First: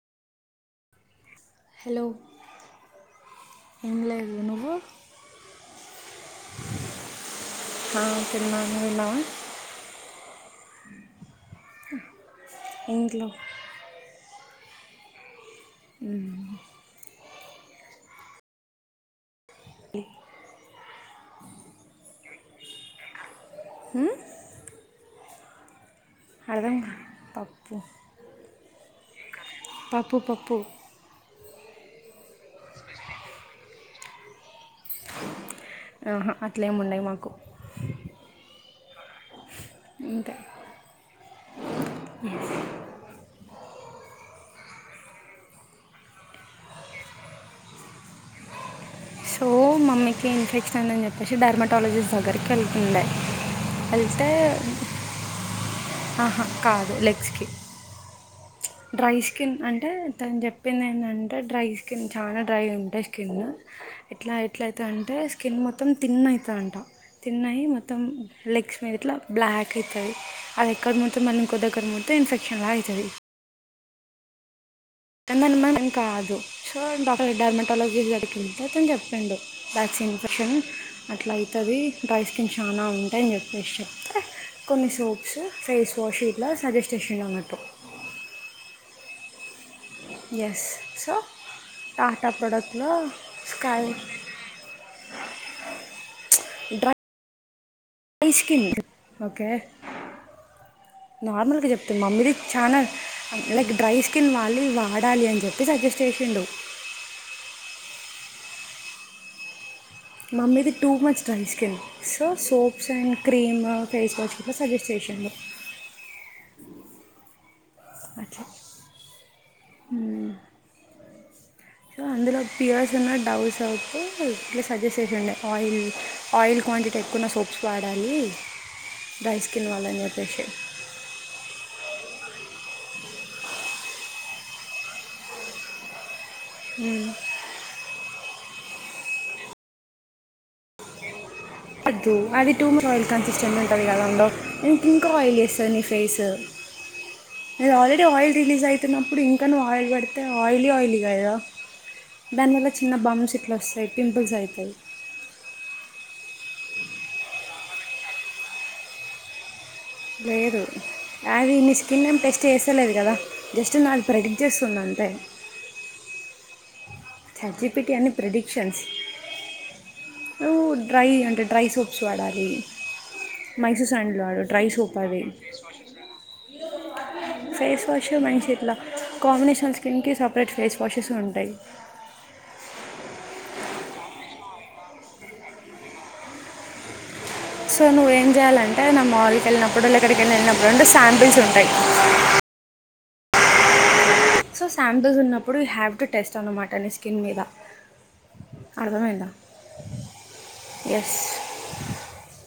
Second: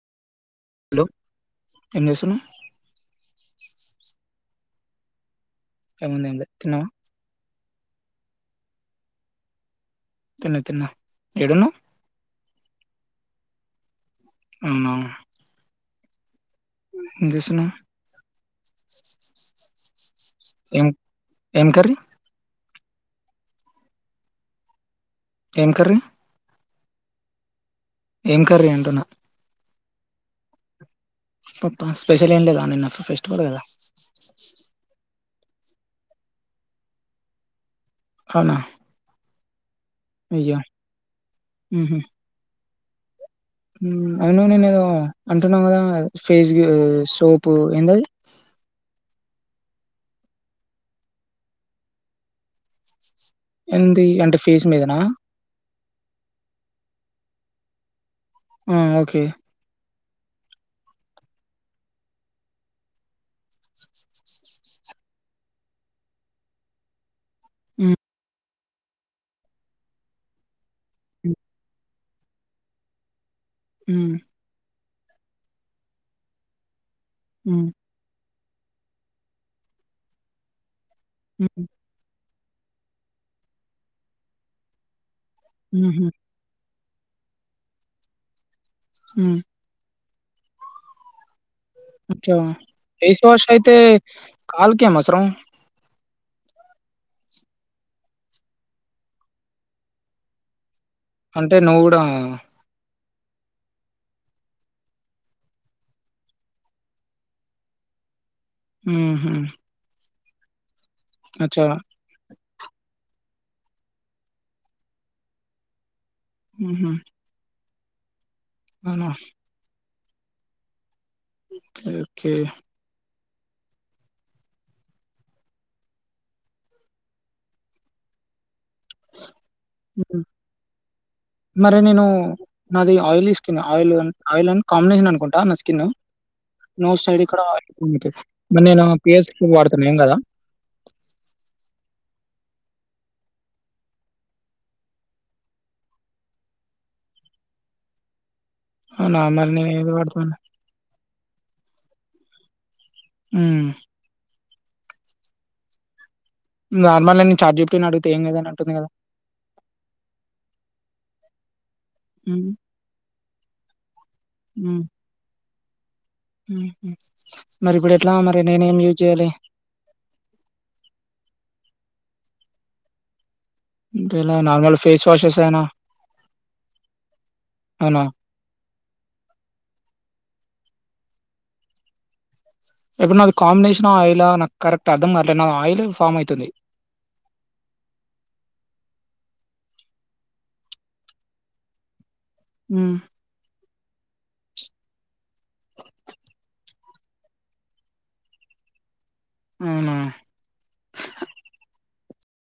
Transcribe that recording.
Hello hello ఏం చేస్తున్నావ్? ఏం లేదు. నువ్వు? ఏం తినలే తిన్నావా? ఆ తిన్నా. నువ్వు తిన్నావా? తిన్న తిన్న ఏడున్నావ్? ఇంట్లో. అవునా! మ్ ఏం చేస్తున్నావ్? ఏం ఏం కర్రీ? మ్ ఏం కర్రీ? అర్థం కాలే. పప్పు ఏం కర్రీ అంటున్నా? పప్పు పప్పు. పప్ప స్పెషల్ ఏం లేదా నేన్న ఫ ఫెస్టివల్ కదా! ఆహా అట్లేమి ఉండయి మాకు. అవునా! ఇంక? అయ్యో స్ అయినా నిన్ ఏదో అంటున్నావ్ కదా ఫేస్ గి సోప్ ఏందది? సో మమ్మీకి ఇన్ఫెక్షన్ ఉంది అని చెప్పేసి, డర్మటాలజిస్ట్ దగ్గరికి వెళ్తుండ. ఎంది అంటే ఫేస్ మీదనా? ఆహా కాదు లెగ్స్ కి. ఆ డ్రై ఓకే స్కిన్ అంటే, తను చెప్పింది ఏంటంటే డ్రై స్కిన్, చాన డ్రై ఉంటె స్కిన్ ఎట్లా ఎట్లయితదంటె అంటే, స్కిన్ మొత్తం తిన్ అయితదంట. తిన్నయి మొత్తం లెగ్స్ మీద ఇట్ల బ్లాక్ అయితది. అది ఎక్కడ మొత్తం మళ్లీ ఇంకో దగ్గర ముట్ తే ఇన్ఫెక్షన్ అయితది. మ్ తన అనుమానం కాదు. సో డాక్టర్ డర్మెటాలజీస్ట్ దగ్గరికిల్లిన్ తె అతను చెప్పిండు. వ్యాక్సిన్ ఇన్ఫెక్షన్ అట్ల అయితది. డైసీ చాన ఉంటాయని చెప్పేసి చెప్తే, కొన్ని సోప్స్, ఫేస్ వాష్ ఇట్లా సజెస్ట్ చేసిండు అన్నట్టు. మ్ ఎస్ సో టాటా ప్రోడక్ట్లో ఫేస్ వాష్ అయితే, స్కై కాలుకేం అవసరం? Draw dry skin. ఓకె అంటే నార్మల్గా నువ్వు చెప్త. కూడా మమ్మీది చాన లైక్ డ్రై స్కిన్ వాళ్ళు ఇవి వాడాలి అని చెప్పి సజెస్ట్ చేసిండు మ్ హు మమ్మీది too much dry skin so soaps and cream, face wash గిట్ల సజెస్ట్ చేసిండు. మ్ హు అ ఆహ మ్ ఓకే. అందులో పియర్స్ అన్న డావ్ సోప్ ఇట్లా సజెస్ట్ చేసిండే ఆయిల్ ఆయిల్ క్వాంటిటీ ఎక్కువున్న సోప్స్ వాడాలి డ్రై స్కిన్ వాళ్ళని హ్మ్. చెప్పేసి మరి నేను నాది ఆయిలీ స్కిన్ ఆయిల్ అన్ ఆయిల్ అని కాంబినేషన్ అనుకుంటా నా స్కిన్ మోస్ట్ సైడ్ కి కూడా ఆయిల్ ఉంటది మరి నేను పి ఎస్ పి వాడుతన్నా ఏం కదా టూ అది ట్యూమర్ ఆయిల్ కన్సిస్టెంట్ ఉంటది అండి ఇంకా ఆయిల్ చేస్తది నీ ఫేస్ నిధి ఆల్రెడీ ఆయిల్ రిలీజ్ అవునా! అయితున్నప్పుడు ఇంకా మరి నువ్ నేను ఆయిల్ ఏది పెడితే వాడుతున్నా? ఆయిలీ ఆయిలీ కదా దానివల చిన్న బంప్స్ ఇట్లా హ్మ్. వస్తయి పింపుల్స్ అయితాయి నార్మల్ నేను చాట్జిపిటి అడిగితే ఏం లేదని అంటుంది కదా లేదు అది నీ స్కిన్ ఏం టెస్ట్ హ్మ్. చేస్తలేదు కదా జస్ట్ నకు ప్రెడిక్ట్ చేస్తుంది అంతే ఉహు మరి చచ్చిపిటి ఇప్పుడు అన్ని ఎట్లా మరి నేనేం ప్రెడిక్షన్స్ యూజ్ చేయ్యాలి నువ్వు డ్రై అంటే డ్రై సోప్స్ వాడాలి మైసూర్ అంటే శాండల్ ఇలా వాడు డ్రై నార్మల్ సోప్ ఫేస్ ఆది వాషెస్ ఏనా? ఫేస్ అవునా? వాష్ మంచిగా ఇట్ల కాంబినేషన్ స్కిన్ కి సప్ రేట్ ఫేస్ వాషెస్ ఉంటాయి ఇప్పుడు నాది కాంబినేషన్ ఆయిల్ నాకు కరెక్ట్ అర్థం కావట్లేదు నా ఆయిల్ ఫార్మ్ అయితుంది సో నువ్వు ఏం చేయాలంటే నా మాల్కి వెళ్ళినప్పుడుళలక్కడికి వెళ్ళి వెళ్ళినప్పుడు అంటే శాంపిల్స్ ఉంటాయి ఉ సో శాంపిల్స్ ఉన్నప్పుడు యు హేవ్ టు టెస్ట్ అన్నమాట నీ స్కిన్ మీద అర్థమైందా అవునా ఎస్